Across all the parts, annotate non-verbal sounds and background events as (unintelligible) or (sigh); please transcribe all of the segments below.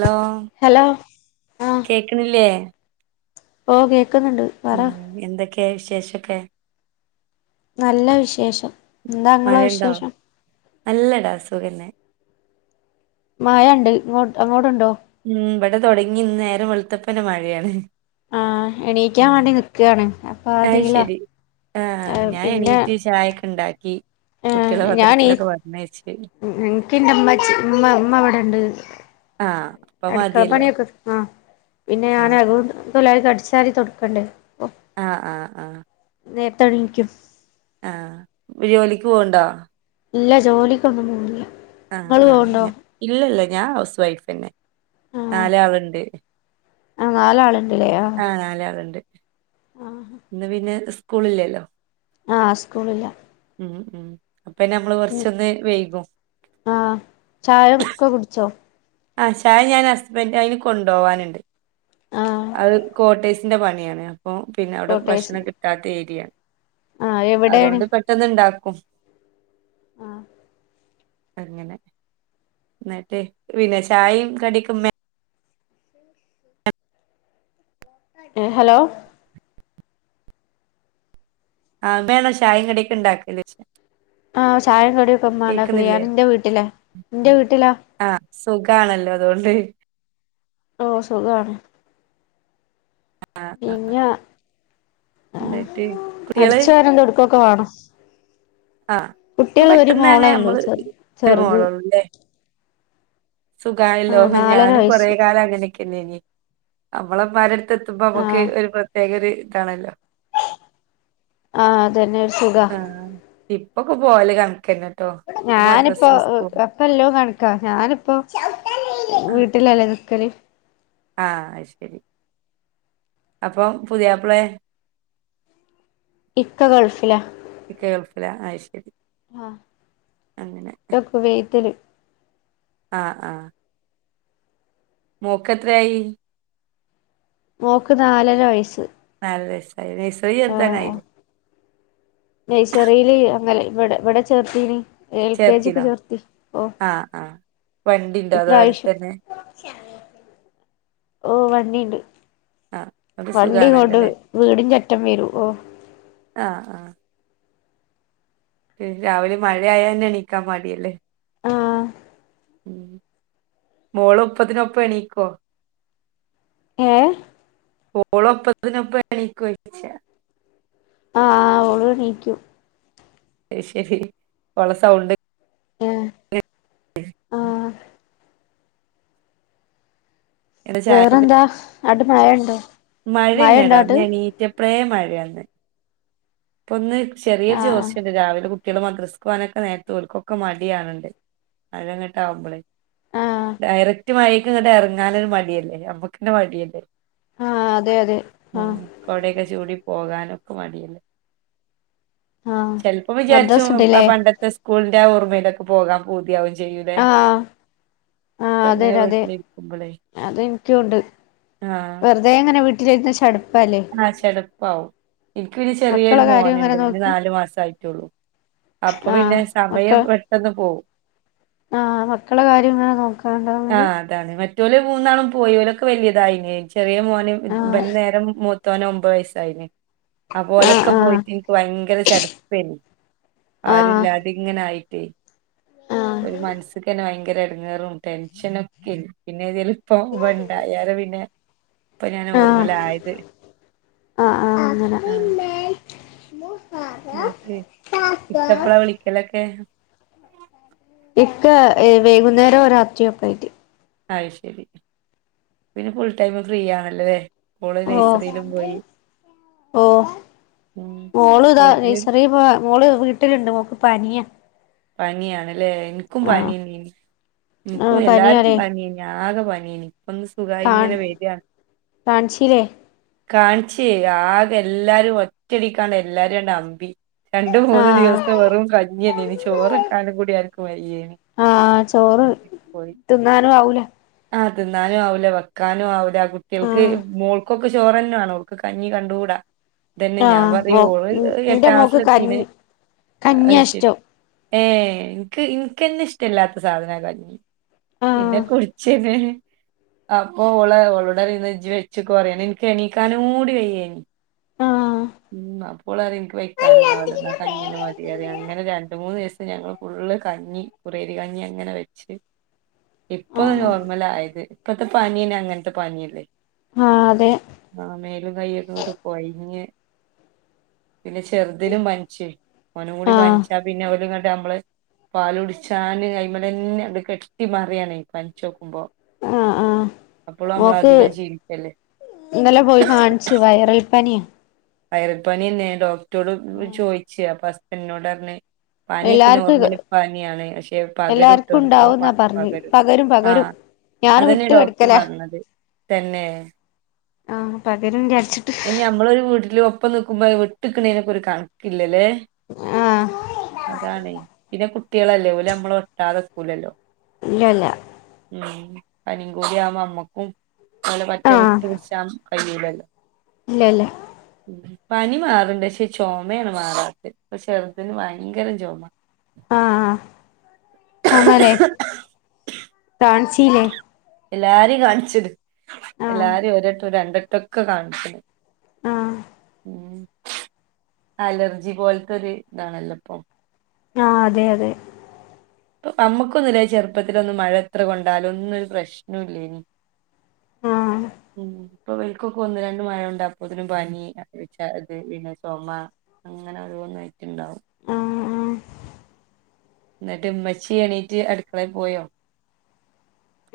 Law hello ആ കേക്ക്ണില്ലേ ഓ കേക്കുന്നുണ്ട് പറ ഉം എന്തൊക്കെ വിശേഷക്കെ നല്ല വിശേഷം എന്താ ഇങ്ങളെ മഴണ്ടോ വിശേഷം നല്ലടാ സുഖന്നെ മഴ ഉണ്ട് ഇങ്ങോട്ട് അങ്ങോട്ടുണ്ടോ ഉം ഇവിടെ തൊടങ്ങി ഇന്ന് നേരം വെളത്തപ്പന്നെ മഴയാണ് ആഹ് എണീക്കാൻ വേണ്ടി നിക്കാണ് അതീലാ അയ്ശരി ആഹ് ഏഹ് ഞാൻ എണീറ്റ് ചായൊക്കെ ഉണ്ടാക്കി കുട്ടികളെ ആഹ് ഞാണി മദ്രസയിലൊക്കെ പറഞ്ഞയച്ച് എൻക്ക് ന്റെ ഇമ്മച്ചി ഉമ്മ ഉമ്മ ഇവിടണ്ട് ആഹ് അപ്പൊ അടുക്കള മതിയല്ലോ പണിയൊക്ക ആ പിന്നെ ഞാന ആഹ് അതൊണ്ട് കൊലായി അടിച്ചാരി തൊട്ക്കണ്ടേ ആഹ് ആഹ് ആഹ് നേർത്തെണീക്കും ആഹ് ജോലിക്ക് പോവ്ണ്ടോ ഇല്ല ജോലിക്കൊന്നും പോണില്ല ആഹ് ഇങ്ങള് പോവ്ണ്ടോ ആഹ് ഇല്ലല്ല ഞാൻ ഹൗസ് വൈഫ്ന്നെ ആഹ് നാലാള്‌ണ്ട് ആഹ് നാലാള്ണ്ട്ല്ലയോ ആഹ് നാലാള്ണ്ട് ആഹ് ഇന്ന് പിന്നെ സ്കൂളില്ലല്ലോ ആഹ് സ്കൂളില്ല ഉം ഉം അപ്പ നമ്മള് ഉം കൊർച്ചൊന്ന് വൈകും ആഹ് ചായ ക്കെ കുടിച്ചോ ആ ചായ ഞാൻ ഹസ്ബൻന്റ് അയിന് കൊണ്ടോവാനുണ്ട് ആഹ് അത് കോട്ടേഴ്സ് ന്റെ പണിയാണ് അപ്പോ പിന്നെ അവിടെ കോട്ടേഴ്സ് ഭക്ഷണം കിട്ടാത്ത ഏരിയാ ആഹ് എവിടെയാണ് അതുകൊണ്ട് പെട്ട ട്ടന്ന്ണ്ടാക്കും ആഹ് അങ്ങനെ ന്നിട്ട് പിന്നെ ചായേം കടിക്കു മ്മ (inaudible) എ ഹലോ ആഹ് മ്മയാണോ ചായ കട്ടിംക്കെ ഇണ്ടാക്കലോയ്ച്ച ആഹ് ചായം കടിക്കെ മ്മ ണ്ടാക്കല് ഞാനിന്റെ വീട്ടിലെ ന്റെ വീട്ടിലാ ആഹ് സുഖാണല്ലോ അതോണ്ട് ഓ സുഖാണ് ആ ആ പിന്ന ങാ എന്നിട്ട് കുട്ടികള് അടിച്ചാരും തൊട്ക്കൊക്കെ വാണം ആ ഒക്കെ കുട്ട്യാള് ഒരു പെട്ടെന്ന് അങ്ങനെ മോളെയൊള്ളു നമ്മള് ചെർ ഒരു ചെറുത് മോളുള്ളൂ അല്ലേ സുഖായല്ലോ ആഹ് നാലര ഞാനും കൊറേ വയസ്സ് കാലം അങ്ങനെക്കന്നേ നമ്മള മ്മാരട് ത്തെ ത്തുമ്പോ മ്മക്ക് ആഹ് ഒരു പ്രത്യേക ഒരു ഇതാണല്ലോ ആഹ് അതന്നെ രു സുഖ ആഹ് ഇപ്പൊക്കെ പോവല് കൺക്കന്നെ ഞാനിപ്പോ ഉ അ ഇപല്ലൊ കണക്കാ ഞാനിപ്പോ ആഹ് വീട്ടിലല്ലേ നിക്കല് ആഹ് അയ് ശരി അപ്പം പുത്യാപ്പളെ? ഇക്ക ഗൾഫിലാ- ഇക്ക ഗൾഫില അയ് ശരി അങ്ങനെ- വീട്ടില്- ആഹ് ആഹ് മോക്ക്എത്രയായി? മോക്ക് നാലര വയസ്സ്. നാലര വയസ് നഴ്സറി ചേർത്താനായി നെയിസറിൽ വിടെ ഇവിടെ ചേർത്തീനി എൽ കെ ജിക്ക് ചേർത്തിനോ ചേർത്തി ഓ ആഹ് ആഹ് വണ്ടിണ്ടോ അതോ ഇപാവശ്യം- അടുത്തന്നെ ഓ വണ്ടിണ്ട്- ആഹ് അപ്പൊ വണ്ടി കൊണ്ട് സുഖാണല്ലോല്ലേ വീടിൻ്റെ അറ്റം വരും ഓഹ് ആഹ് ആഹ് രാവിലെ മഴയായ തന്നെ എണീക്കാൻ മടിയല്ലേ- ആഹ് ഉം മോള് ഒപ്പതിനൊപ്പം എണീക്കോ? ഏഹ് ഓള് ഒപ്പത്തിനോപ്പ എണീക്കോച്ച? ആഹ് ഓള്എനീകും. അത്ശരി ഓളസൗണ്ട് ആഹ് (inaudible) എന്താ വേറെന്താ അവിടെ മയ ഉണ്ടോ? മഴ ണ്ടടാ എണീറ്റപയെ മഴയന്ന് ഇപ്പൊ ഒന്ന് ചെറിയരു ആഹ് ചോർച്ചുണ്ട് രാവിലെ കുട്ടികള് മദ്രസ്കവാനൊക്കെ നേരത്തെ ഓൾകോക്കെ മടിയാണുണ്ട് മഴങ്ങിട്ടാകുമ്പോളേ ആഹ് ഡയറക്റ്റ് മഴക് ഇറങ്ങാനൊരു മടിയല്ലേ നമക്കണ്ണെ മടിയല്ലേ- ആഹ് അതെ അതെ ഉം ആഹ് കൊടയൊക്കെ ചൂടി പോകാനൊക്കെ മടിയല്ലേ? ആഹ് ചിലപ്പോം വിചാരിച്ചു മദ്രസ്ണ്ട്ല്ലേ ആഹ് പണ്ടത്തെ സ്കൂളിന്റെ ആഹ് ഓർമ്മയിലൊക്കെ പോകാൻ പൂതിയാവും ചെയ്യുലെ? ആഹ് ഇപ്പ ആഹ് അതെ എങ്ങനെ അതെ വീട്ടിലിരിക്കുമ്പോളേ അതെനിക്കുണ്ട് ആഹ് വെറുതെ ഇങ്ങനെ വീട്ടിൽ ഇരുന്ന് ചട ആഹ് ചെലപ്പാവും എനിക്ക് പിന്നെ മക്കളെ ചെറിയൊരു കാര്യം ഇങ്ങനെ മോനുണ്ട് അവന് നോക്കി നാല് മാസായിട്ടുള്ളു- അപ്പൊ ആഹ് പിന്നെ സമയം മക്കൾ പെട്ടെന്ന് പോവും. ആഹ് മക്കളുടെ കാര്യം ഇങ്ങനെ നോക്കാം ആഹ് അതാണ് മറ്റോല് മൂന്നാളും പോയി ഓലക്കെ വല്യധയില്ലെ ചെറിയ മോന് ആഹ് ഇവൻ്റെ നേരെ മൂത്തോന് ഒമ്പത് വയസ്സായിന് അപോലൊക്കെ ആഹ് പോയിട്ട് ഭയങ്കര ചടപെനി ആഹ് ആഹ് ആരുല്ലാതിങ്ങനൊയിട്ടേ ആഹ് ഒരു മനസ്‌കാന്നെ ഭയങ്കര ഇടങ്ങേറും ടെൻഷനൊക്കെ- പിന്നെ ഇതിലിപ്പോണ്ടായാലോ പിന്നെ ഇപ്പൊ ഞാൻ ആഹ് നോർമ്മലായത് ആഹ് ആഹ് അങ്ങനെ ആഹ് ഇക്കപ്പളാ വിളിക്കലൊക്കെ? ഇക്ക വൈകുന്നേരോ രാത്രിയോ ഒക്കെ ആയിട്ട്. അത് ശരി പിന്നെ ഫുൾ ടൈം ഫ്രീ ആണല്ലോ ലെ? ഓഹ് ഓഹ് ഉം മോള് ഇതാ വീട്ടില് നസറി പോ മോള് വീട്ടിലുണ്ട് ഓക്ക് പനിയ- പനിയണല്ലേ എനിക്കും ആഹ് പനിയാ എനിക്കും ആഹ് എല്ലാർക്കും പനിയാലേ പനിയേന് ആകെ പനിയേനി ഇപ്പൊന്ന് സുഖമായി ഇങ്ങനെ വരിയാണ് കാണിച്ചിലെ? കാണിച്ചേ ആകെ എല്ലാരും ഒറ്റടിക്കാണ്ട എല്ലാരു അമ്പി രണ്ട് മൂന്ന് ആഹ് ദിവസം വെറും കഞ്ഞിനെന്നിം ചോർവെക്കാനും കൂടി ആർക്ക് വയ്യേനി ആഹ് ചോറ് തിന്നാനും ആവൂല ആഹ് തിന്നാനും ആവില്ല വെക്കാനും ആവില്ല ആ കുട്ടികൾക്ക് ആഹ് മോൾക്കൊക്കെ ചോറന്നെ വേണം കഞ്ഞി കണ്ടൂടാ ട്ടെ തന്നെ ഞാൻ ആഹ് പറയും മോ ഓള് ന്റെ മോക്ക് എട്ടാംക്ലാസിൽ എത്തീൻ കഞ്ഞി അത് കഞ്ഞിയാ ശരി ഇഷ്ടം ഏ ഇൻക്ക് ഇൻക്കന്നെ ഇഷ്ടല്ലാത്ത സാധനാ കഞ്ഞി ആഹ് തന്നെ അപ്പൊ ഓള ഒളോടറിയും ഇന്നാ വെച്ചുക്കൊറിയും എനിക്ക് എണീക്കാനും കൂടി വയ്യേനി ആഹ് ഉം അപോളറിം ഇൻക്ക് വ ക്കാനൊന്നും ആവൂല കഞ്ഞി എന്നെ മതിയറിം അങ്ങനെ രണ്ട് മൂന്ന് ദിവസം ഞങ്ങൾ ഫുള്ള് കഞ്ഞി കുറേരി കഞ്ഞി അങ്ങനെ വെച്ച് ഇപ്പൊ ആഹ് നോർമൽ ആയത് ഇപ്പത്തെ പനീനെ അങ്ങനത്തെ പനിയല്ലേ ആഹ് അതെ ആ മേലും കയ്യൊക്കെ ഇങ്ങോട്ട് കൊയിഞ്ഞ് പിന്നെ ചെറുതിനിനും പന്ച്ച് ഓനും കൂടി ആഹ് പനിച്ചാ പിന്നെ ഓൽങ്ങട്ട നമ്മളെ പാല് കുടിച്ചാന് അയ്മലന്നെ അട് കെട്ടി മാറിയാണ് പനിച്ചോക്കുമ്പോ ആഹ് ആഹ് അപ്പോൾ നമ്മള മോക്ക് അധികം ക്ഷീണ്ടിക്കല്ലേ ഇന്നലെ പോയി കാണിച്ചു വയറൽപ്പനിയ വയറൽ പനി എന്നേ ഡോക്ടറോട് ചോദിച്ചു അപ്പൊ ഹസ്റ്റൻിനോട് പറഞ്ഞു പാനിയൊക്കെ എല്ലാർക്കും ഇത് നോർമൽ പാനിയാണ് പക്ഷെ പകരും ഇട്ടോ എല്ലാർക്കും നല്ലോ ഉണ്ടാവുന്നാ പ പറഞ്ഞ് പകരും ആ പകരും ഞാൻ അതന്നെ വിട്ട് ഡോക്ടർ കെടക്കലാ പറഞ്ഞത് തന്നെ ആഹ് പകരും വിചാരിച്ചിട്ട് ഇനി ഞമ്മളൊരു വീട്ടില് ഒപ്പം നിൽക്കുമ്പോ വെട്ടിക്ക്ണതിന ഒക്കെ ഒരു കണക്കില്ലല്ലേ ആഹ് അതാണ് പിന്നെ കുട്ടികളല്ലേ നമ്മൾ ഒട്ടാതെകൂലല്ലോ ഇല്ലല്ലാ ഉം പനിയും കൂടി ആവോ അമ്മക്കും ഒലെ പറ്റ വിട്ട് പിടിച്ച കയ്യൂലല്ലോ ഇല്ല ഇല്ല പനി മാറ്ണ്ട് പക്ഷെ ചുമയാണ് മാറാത്ത ഇപ്പ ചെറുതിന് ഭയങ്കര ചുമ ആഹ് ചുമലേ കാൺച്ചീലേ എല്ലാരിം കാണിച്ചിണ് ആഹ് എല്ലാരും ഒരട്ടം രണ്ടട്ടൊക്കെ കാണിച്ചിണ് ആഹ് അലർജി പോൽത്തൊരു ഇതാണല്ലോ ഇപ്പൊ ആ അതെ അതെ ഇപ്പൊ നമ്മുക്കൊന്നും ലെ ചെറുപ്പത്തിത്തിലൊന്നും മഴ എത്ര കൊണ്ടാലും ഒന്നും ഒരു പ്രശ്നം ഇല്ലേയ്നി ആഹ് ഉം ഇപ്പൊ വെൽക്കൊക്കെ ഒന്ന് രണ്ട് മഴകൊണ്ട അപ്പതിനും പനിച്ച അത് പിന്നെ ചുമ അങ്ങനെ ഒരോന്നായിട്ടുണ്ടാവും ആഹ് ആഹ് ന്നട്ട് ഉമ്മച്ചി എണീറ്റ് അടുക്കളയിൽ പോയോ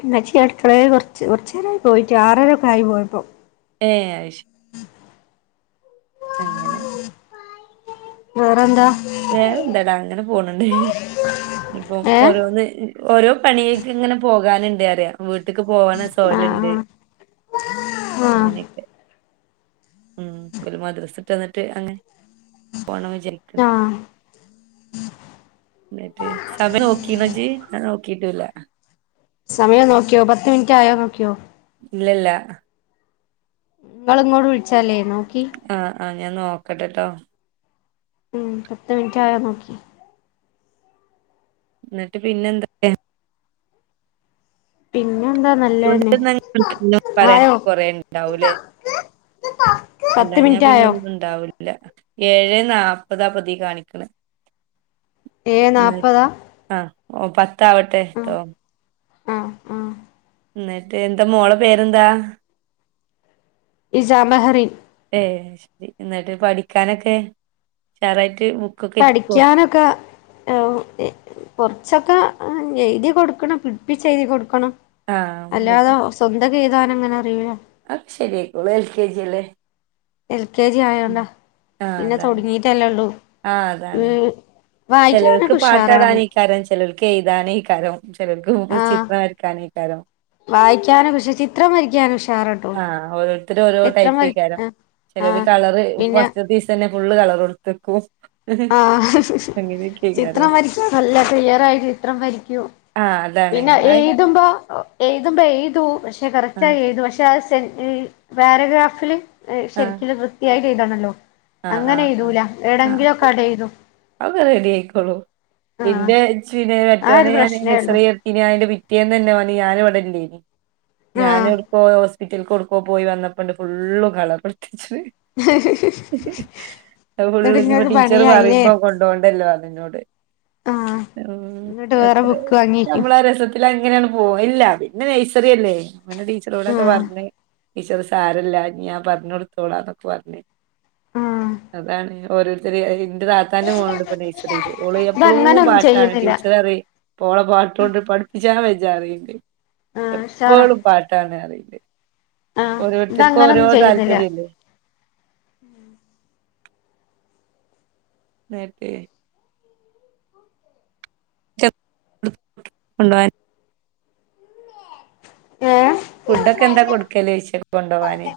ഇമ്മച്ചി അടുക്കള കുറച്ച് കുറച്ച നേരായി പോയിട്ട് ആറര ഒക്കെ ആയി പോയപ്പോ ഏ അയ് ശരി അങ്ങനെ വേറെന്താ വേറെ എന്തടാ അങ്ങനെ പോണണ്ട് ഇപ്പം ഏഹ് ഓരോന്ന് ഓരോ പണിയേക്ക് ഇങ്ങനെ പോകാനുണ്ട് അറിയാം വീട്ട്ക്ക് പോകാന സൊയലുണ്ട് ആഹ് ആഹ് ആഹ് അങ്ങനെയൊക്കെ ഉം ഓല് മദ്രസ്ട്ട വന്നിട്ട് അങ്ങനെ പോണം വിചാരിക്ക്ണ്ട് ആഹ് എന്നിട്ട് സമയം നോക്കീണജി ഞാൻ നോക്കിട്ടുല്ല സമയം നോക്കിയോ പത്ത് മിനിറ്റ് ആയോ നോക്കിയോ ഇല്ലല്ല നിങ്ങള് ഇങ്ങോട്ട് വിളിച്ചാലേ നോക്കി ആഹ് ആഹ് ഞാൻ നോക്കട്ടെട്ടോ ഉം പത്ത് മിൻറ്റായ നോക്കി ന്നിട്ട് പിന്നെ എന്തൊക്കെ പിന്നെ എന്താ ചുണ്ട നല്ലതന്നെ ഞന്നും പറയാന് ആയോ കുറെേുണ്ടാവൂലേ അല്ല പത്ത് ഞാ മിനിറ്റ് പിന്നെ ആയോ ഒന്നും ഉണ്ടാവില്ല ഇല്ല ഏഴ് നാല്പ്പതാം പതി കാണിക്കണ ഏഴ നാൽപ്പത് ആ ഓ പത്താവട്ടെട്ടോ ആഹ് ആഹ് ന്നട്ട് എന്താ മോളെ പേരെന്താ? ഇസാ മഹറിൻ. ഏ ശരി എന്നിട്ട് പഠിക്കാനൊക്കെ ഉഷാറായിട്ട് ബുക്കൊക്കെ എടുക്കോ പഠിക്കാനൊക്കെ കൊറച്ചൊക്കെ എഴുതി കൊടുക്കണം പിടിപ്പിച്ച് എഴുതി കൊടുക്കണം. ആഹ് അല്ലാതോ സ്വന്തക് എയ്താനങ്ങനെ അറിയൂല. അത് ശെരിയാക്കോളും എൽ കെ ജി അല്ലേ. എൽ കെ ജി ഉം ആയോണ്ടാ ആഹ് പിന്നെ അതാണ് തൊടങ്ങീട്ടല്ലേ ഉള്ളു ചേലോൽക്ക് പാട്ടാടാനി ക്കാരം ചെലോൽക്ക് എയ്താനയ്ക്കാരം ചേലോൽക്ക് ചിത്രംവരക്കാനേയ്ക്കാരം വായിക്കാന് പക്ഷെ ചിത്രം വരക്കാന് ഉഷാറാണ്. ആഹ് ഓരോര്ത്തര് ഓരോ ടൈപ്പയ്ക്കാരം ആഹ് ചെലോര് ആഹ് കളർ പിന്നെ ഫസ്റ്റത്തീസം തന്നെ ഫുള്ള് കളർ കൊടുത്തക്കും. ആഹ് ചിത്രം വരയ്ക്കും നല്ല ക്ലിയറായി ചിത്രം വരയ്ക്കും. ആഹ് അതാണ് പിന്നെ അയിന് എയ്ത്ബോ എയ്തുമ്പോ എയ്തൂ പക്ഷെ കറക്‌റ്റായി ആഹ് എഴുതു പക്ഷെ ആ സെ പാരഗ്രാഫില് ഏഹ് ആഹ് ശരിക്കിനും വൃത്തിയായിട്ട് എയ്തണല്ലോ ആഹ് അങ്ങനെ ആഹ് എയ്തൂല ഏടെങ്കിലുംക്കെണ്ട് എയ്തും. അത് റെഡി ആയിക്കോളും ഇന്റെ ഇച്ച് ലേ ആ ഒരു മറ്റോനെ ഞാന് പ്രശ്നേ ഉള്ളു നയ്സറി ഇനി അതിന്റെ പിറ്റേന്ന് തന്നെ ഓന് ഞാൻ ഇവിടല്ലേനി ആഹ് ഞാന് ഹോ ഹോസ്പിറ്റൽക്കൊട്ക്കോ പോയി വന്നപ്പണ്ട് ഫുള്ളും കളറൊടുത്തിച്ച്ണ്. അത് എന്നിട്ട് ഫുള്ള് ഇഞ്പ്പം ഇങ്ങക്ക് ടീച്ചറ് പണിയായില്ലേ പറയുബം കൊണ്ടോണ്ടല്ലോ ർഞ്ഞുന്നോട് ആഹ് ഉം എന്നിട്ട് വേറെ എക്കരു ബുക്ക് വാങ്ങിക്കും നമ്മളാരെസത് ഇൽ അങ്ങനെയാണ്ട് പോവും ഇല്ല പിന്നെ നഴ്സറിയല്ലേ അപ്പോ പിന്നെ ടീച്ചറോടൊക്കെ ആഹ് പറഞ് ടീച്ചർ സാരല്ല ഇഞ് ഞാൻ പറഞടുത്തോളാംന്നൊക്കെ പറഞ് ആഹ് അതാണ് ഓരോരുത്തര് ഇന്റെ താത്താന്റെ മോള്ണ്ട് ഇപ്പോ നഴ്സറിയില് ഓള് എപ്പളൂ ഇതങ്ങനൊന്നും പാട്ടാണ് ചെയ്യുന്നില്ല ടീച്ചർറി ഇപ്പോ ഓളെ പാട്ടോണ്ട് പഠിപ്പിച്ചാ വെജ്ജാറിണ്ട്. ആഹ് ഉഷാറാ എപ്പളും പാട്ടാണ്റിണ്ട്. ആഹ് ഓരോരുത്തര്ക്ക്‌ ഓരോ ഇതങ്ങനൊന്നും താല്പര്യല്ലേ. ഉം ന്നിട്ടേയ് (unintelligible) കൊണ്ടോവാൻ ഏ ഫുഡൊക്കെ എന്താ കൊടുക്കല് ചോയിച്ച കൊണ്ടോവാന്.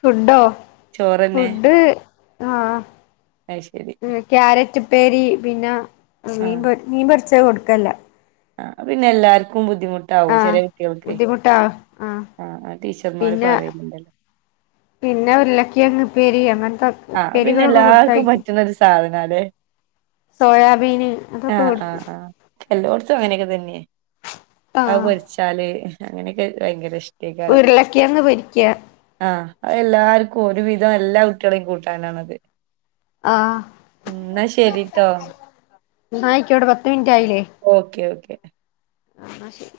ഫുഡോ ചോറന്നെ ഫുഡ്‌ ആഹ് അത് ശരി. ക്യാരറ്റ്പ്പേരി പിന്നെ മീൻ ആഹ് മീൻപൊരിച്ചത് കൊട്ക്കൽല്ല. ആഹ് അത് പിന്നെ എല്ലാർക്കും ബുദ്ധിമുട്ടാവും ആഹ് ചെല കുട്ടിൾക്കെ ആഹ് ബുദ്ധിമുട്ടാ ആ പിന്നെ പറയുന്നുണ്ടല്ലോ പിന്നെ ഉർളകേങ്ങ്പ്പേരി അങ്ങന് ത്ത ആ അത് പിന്നെ എല്ലാർക്കും പറ്റുന്നരു സാധനാലേ സോയാബീന് അതൊക്കെ കൊടുക്കും. എല്ലോട്ത്തും അങ്ങനെയൊക്കെ തന്നെ അത് ആഹ് പൊരിച്ചാല് അങ്ങനെയൊക്കെ ഭയങ്കര ഇഷ് ഉരുളക്കിയങ് പൊരിക്ക ആഹ് അത് എല്ലാർക്കും ഒരു വിധം എല്ലാ കുട്ടികളെയും കൂട്ടാനാണത്. ആഹ് ഉം ന്നാ ശരിട്ടോ. ന്നാ അയിക്കോട്ടേ പത്ത് മിനിറ്റ് ആയിലേ. Okay okay. ആ ന്നാ ശരി.